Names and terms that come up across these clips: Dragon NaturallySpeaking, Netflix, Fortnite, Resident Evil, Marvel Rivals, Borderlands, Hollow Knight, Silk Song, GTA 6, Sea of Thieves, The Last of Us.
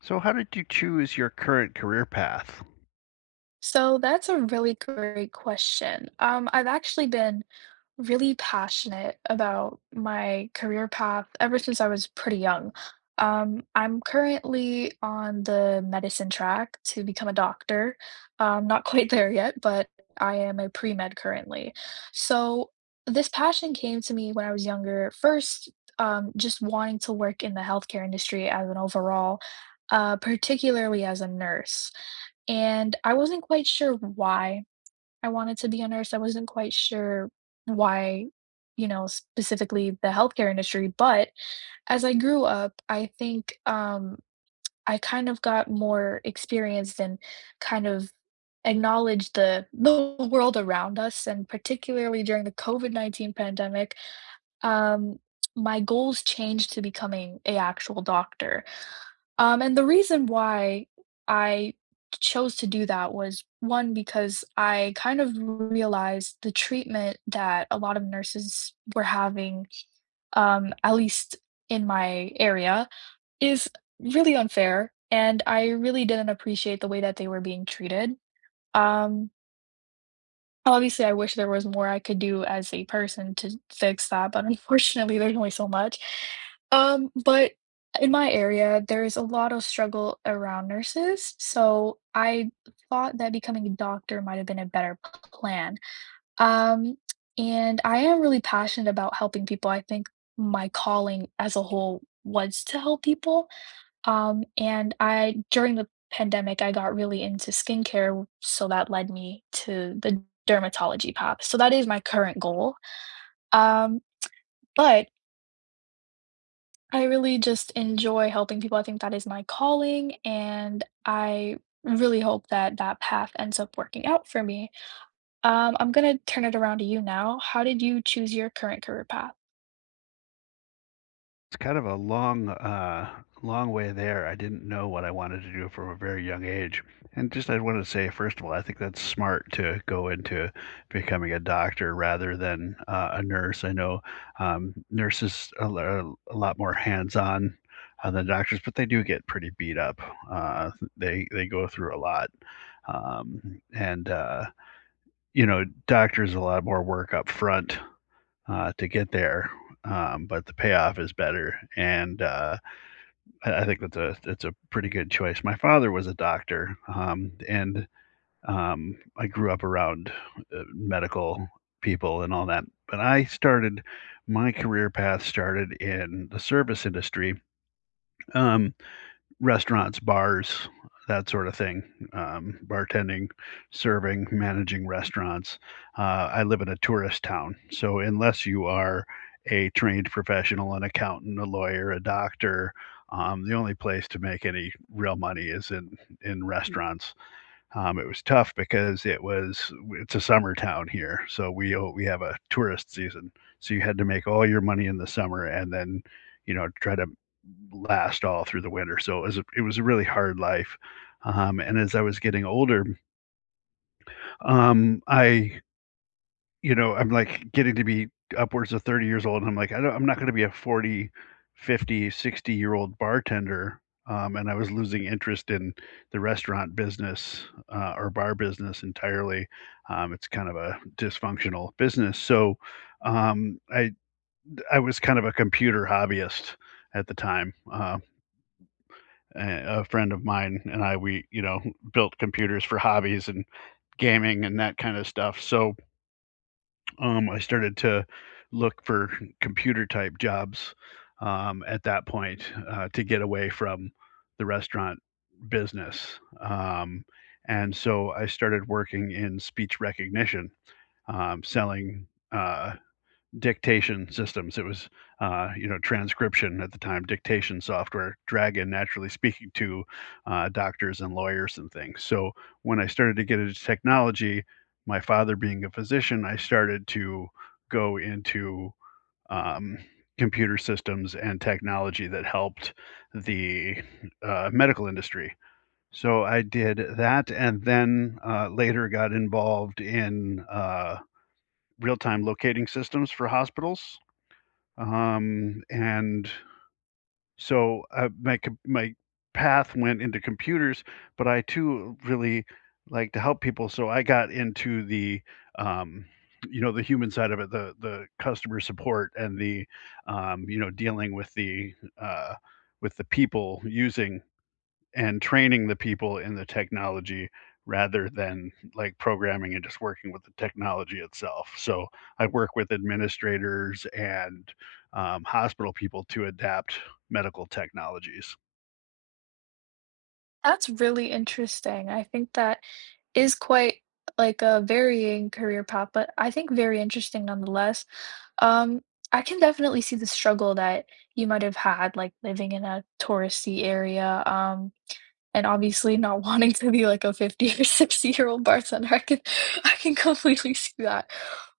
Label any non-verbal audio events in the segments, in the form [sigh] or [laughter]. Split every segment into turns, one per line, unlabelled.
So, how did you choose your current career path?
So that's a really great question. I've actually been really passionate about my career path ever since I was pretty young. I'm currently on the medicine track to become a doctor. Not quite there yet, but I am a pre-med currently. So this passion came to me when I was younger. First, just wanting to work in the healthcare industry as an overall, particularly as a nurse. And I wasn't quite sure why I wanted to be a nurse. I wasn't quite sure why, specifically the healthcare industry. But as I grew up, I think I kind of got more experienced and kind of acknowledged the world around us, and particularly during the COVID COVID-19 pandemic, um, my goals changed to becoming a actual doctor. And the reason why I chose to do that was one, because I kind of realized the treatment that a lot of nurses were having, at least in my area, is really unfair. And I really didn't appreciate the way that they were being treated. Um, obviously, I wish there was more I could do as a person to fix that, but [laughs] unfortunately, there's only so much. But in my area, there's a lot of struggle around nurses, so I thought that becoming a doctor might have been a better plan. Um, and I am really passionate about helping people. I think my calling as a whole was to help people. And I during the pandemic, I got really into skincare, so that led me to the dermatology path. So that is my current goal. Um, but I really just enjoy helping people. I think that is my calling, and I really hope that that path ends up working out for me. I'm going to turn it around to you now. How did you choose your current career path?
It's kind of a long way there. I didn't know what I wanted to do from a very young age. And just I wanted to say, first of all, I think that's smart to go into becoming a doctor rather than a nurse. I know nurses are a lot more hands-on than doctors, but they do get pretty beat up. Uh, they go through a lot, and you know, doctors a lot more work up front to get there, but the payoff is better, and I think that's a pretty good choice. My father was a doctor, and I grew up around medical people and all that, but I started my career path started in the service industry. Um, Restaurants, bars, that sort of thing, bartending, serving, managing restaurants. I live in a tourist town, so unless you are a trained professional, an accountant, a lawyer, a doctor, the only place to make any real money is in restaurants. It was tough because it's a summer town here, so we have a tourist season, so you had to make all your money in the summer and then, you know, try to last all through the winter, so it was a really hard life, and as I was getting older, I, you know, I'm, like, getting to be upwards of 30 years old, and I'm like, I'm not gonna be a 40, 50, 60-year-old bartender," and I was losing interest in the restaurant business, or bar business entirely. It's kind of a dysfunctional business, so, um, I I was kind of a computer hobbyist at the time. A friend of mine and I, we, you know, built computers for hobbies and gaming and that kinda stuff, so I started to look for computer type jobs, at that point, to get away from the restaurant business. And so I started working in speech recognition, selling, uh dictation systems. It was, you know, transcription at the time, dictation software, Dragon naturally speaking to doctors and lawyers and things. So when I started to get into technology, my father being a physician, I started to go into um, computer systems and technology that helped the medical industry. So I did that, and then later got involved in real time locating systems for hospitals. And so my path went into computers, but I too really like to help people, so I got into the, um, you know, the human side of it, the customer support and the, you know, dealing uh with the people using and training the people in the technology rather than like programming and just working with the technology itself. So I work with administrators and hospital people to adapt medical technologies.
That's really interesting. I think that is quite like a varying career path, but I think very interesting nonetheless. Um, I can definitely see the struggle that you might have had, like living in a touristy area. And obviously not wanting to be like a 50 or 60-year-old bartender, I can [laughs] I can completely see that.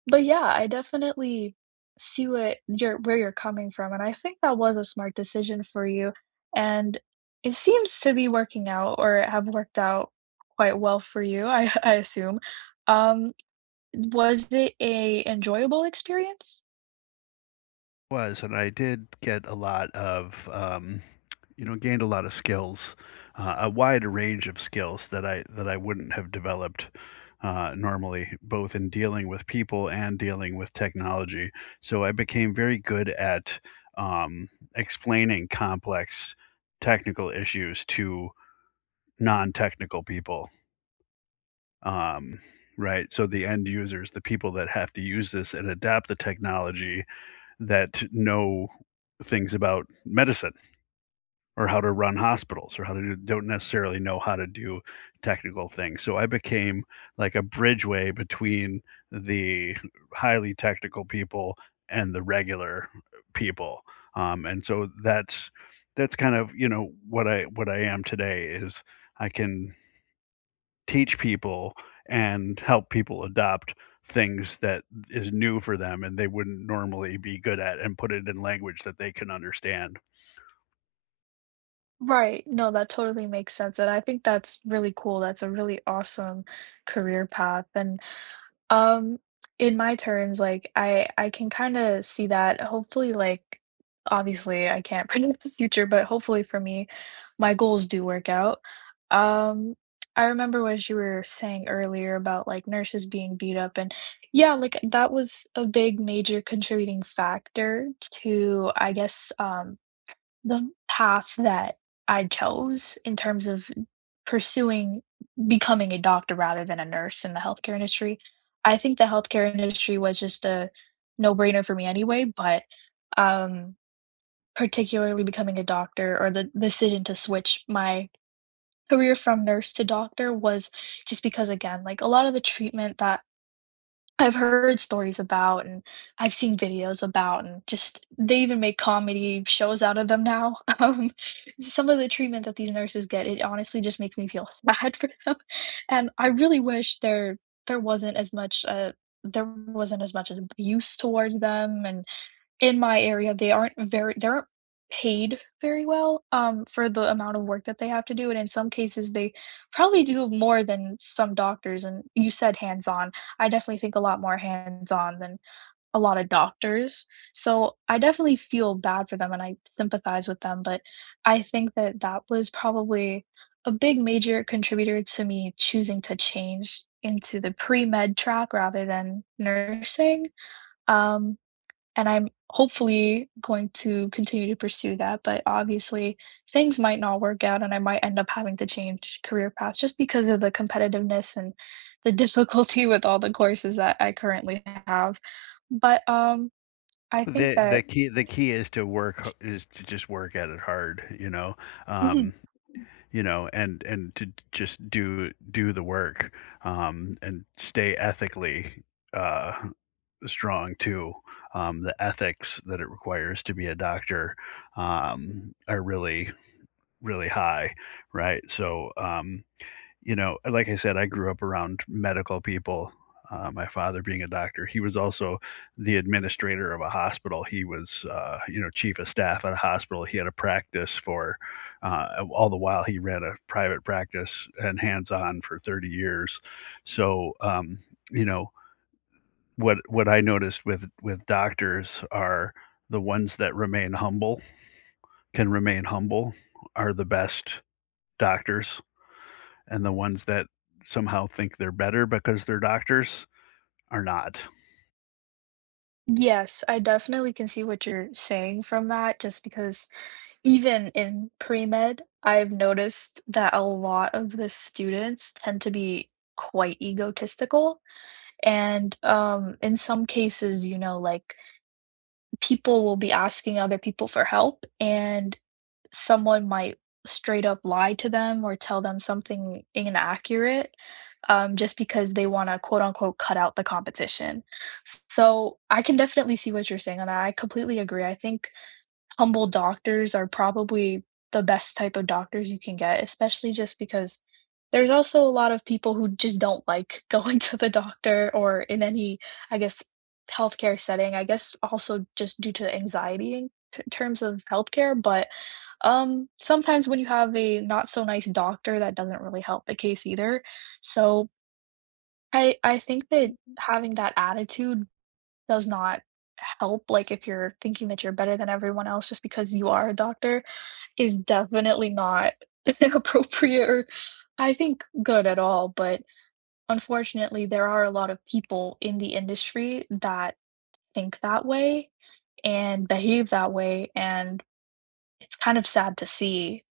But yeah, I definitely see what you're where you're coming from, and I think that was a smart decision for you, and it seems to be working out or have worked out quite well for you, I [laughs] I assume. Um, was it a enjoyable experience?
Was, and I did get a lot of, you know, gained a lot of skills, a wider range of skills that I wouldn't have developed normally, both in dealing with people and dealing with technology. So I became very good at um, explaining complex technical issues to non-technical people. Um, right, so the end users, the people that have to use this and adapt the technology that know things about medicine or how to run hospitals or how to do, don't necessarily know how to do technical things. So I became like a bridgeway between the highly technical people and the regular people. And so that's what I am today is I can teach people and help people adopt things that is new for them and they wouldn't normally be good at and put it in language that they can understand.
Right, no, that totally makes sense, and I think that's really cool, that's a really awesome career path, and Um, in my terms, like, I can kinda see that, hopefully, like obviously, I can't [laughs] predict the future, but hopefully for me, my goals do work out. Um, I remember what you were saying earlier about, like, nurses being beat up, and yeah, like, that was a big major contributing factor to, I guess, the path that I chose in terms of pursuing becoming a doctor rather than a nurse in the healthcare industry. I think the healthcare industry was just a no-brainer for me anyway, but, um, particularly becoming a doctor or the decision to switch my career from nurse to doctor was just because, again, like, a lot of the treatment that I've heard stories about and I've seen videos about and just they even make comedy shows out of them now. [laughs] Some of the treatment that these nurses get, it honestly just makes me feel [laughs] sad for them. [laughs] And I really wish there wasn't as much abuse towards them, and in my area, they aren't paid very well, for the amount of work that they have to do, and in some cases, they probably do more than some doctors, and you said hands-on. I definitely think a lot more hands-on than a lot of doctors, so I definitely feel bad for them, and I sympathize with them, but I think that that was probably a big major contributor to me choosing to change into the pre-med track rather than nursing, um and I'm hopefully going to continue to pursue that, but obviously things might not work out and I might end up having to change career paths just because of the competitiveness and the [laughs] difficulty with all the courses that I currently have. But I think
The
that
key is to just work at it hard,
Mhm.
um, you know, and to just do the work, and stay ethically, uh, strong too. The ethics that it requires to be a doctor, are really really high, right? So, you know, like I said, I grew up around medical people. My father being a doctor, he was also the administrator of a hospital. He was, you know, chief of staff at a hospital. He had a practice for, all the while he ran a private practice and hands on for 30 years. So, you know, what I noticed with doctors are the ones that remain humble can remain humble are the best doctors and the ones that somehow think they're better because they're doctors are not.
yes, I definitely can see what you're saying from that just because even in pre-med, I've noticed that a lot of the students tend to be quite egotistical. And in some cases, you know, like people will be asking other people for help, and someone might straight up lie to them or tell them something inaccurate, just because they want to quote unquote cut out the competition. So I can definitely see what you're saying on that. I completely agree. I think humble doctors are probably the best type of doctors you can get, especially just because there's also a lot of people who just don't like [laughs] going to the doctor or in any, I guess, healthcare setting. I guess also just due to anxiety in terms of healthcare. But sometimes when you have a not so nice doctor, that doesn't really help the case either. So I think that
Mhm.
having that attitude does not help, like, if you're thinking that you're better than everyone else just because you are a doctor, is definitely not [laughs] appropriate or I think good at all, but unfortunately, there are a lot of people in the industry that think that way and behave that way, and it's kind of sad to see.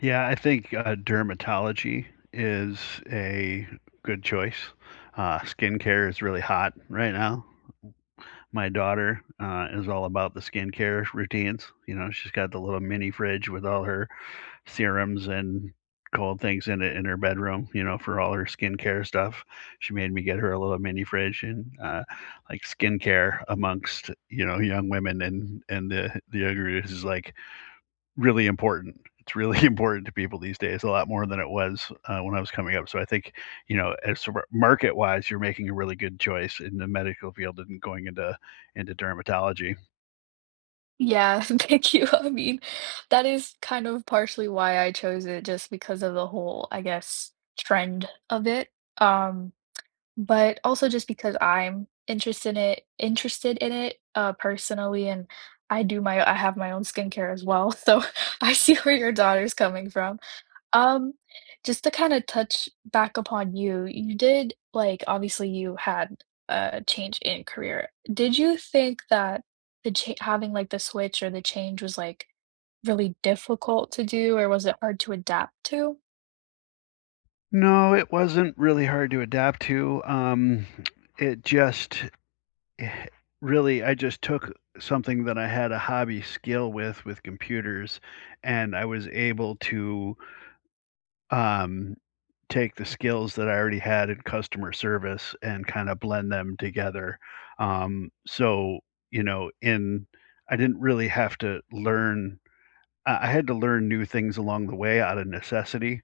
Yeah, I think dermatology is a good choice. Skincare is really hot right now. My daughter is all about the skincare routines. You know, she's got the little mini fridge with all her serums and cold things in it in her bedroom, you know, for all her skincare stuff. She made me get her a little mini fridge and, like, skincare amongst, you know, young women and the younger is, like, really important. It's really [laughs] important to people these days, a lot more than it was, when I was coming up. So I think, you know, as market-wise, you're making a really good choice in the medical field and going into dermatology.
Yeah, [laughs] thank you. I mean, that is kind of partially why I chose it just because of the whole, I guess, trend of it, um but also just because I'm interested in it personally, and I have my own skincare as well, [laughs] so I see where your daughter's coming from. Um, just to kind of touch back upon you, you did like obviously you had a change in career. Did you think that having like the switch or the change was like really difficult to do, or was it hard to adapt to?
No, it wasn't really hard to adapt to, it just eh, really, I just took something that I had a hobby skill with computers, and I was able to um, take the skills that I already had in customer service and kind of blend them together. Um, so, you know, in I didn't really have to learn. I had to learn new things along the way out of necessity,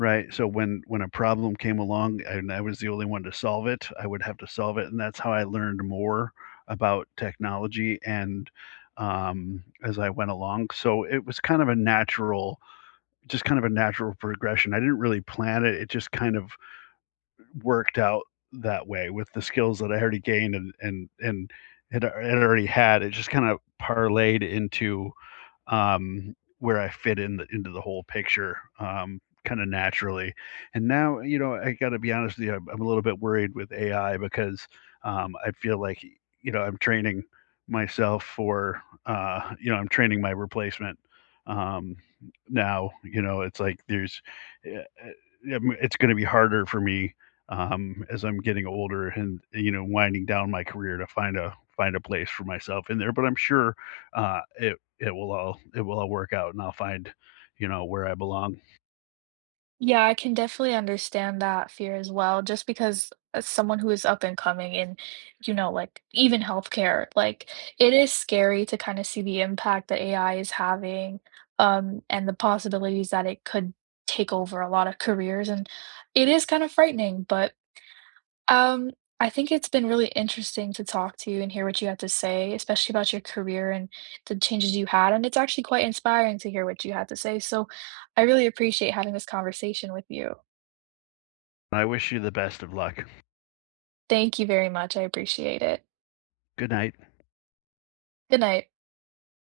right, so when a problem came along and I was the only one to solve it, I would have to solve it, and that's how I learned more about technology and, as I went along, so it was kind of a natural just kind of a natural progression. I didn't really plan it, it just kind of worked out that way with the skills that I already gained and had had already had, it just kinda parlayed into where I fit in into the whole picture, kind of naturally. And now, you know, I got to be honest with you, I'm a little bit worried with AI because I feel like, you know, I'm training myself for, you know, I'm training my replacement um, now. You know, it's like it's going to be harder for me as I'm getting older and you know winding down my career to find a find a place for myself in there, but I'm sure it, it will all work out and I'll find, you know, where I belong.
Yeah, I can definitely understand that fear as well, just because as someone who is up and coming in, you know, like even healthcare, like it is scary to kind of see the impact that AI is having, and the possibilities that it could take over a lot of careers. And it is kind of frightening, but um, I think it's been really interesting to talk to you and hear what you have to say, especially about your career and the changes you had. And it's actually quite inspiring to hear what you had to say. So I really appreciate having this conversation with you.
I wish you the best of luck.
Thank you very much. I appreciate it.
Good night.
Good night.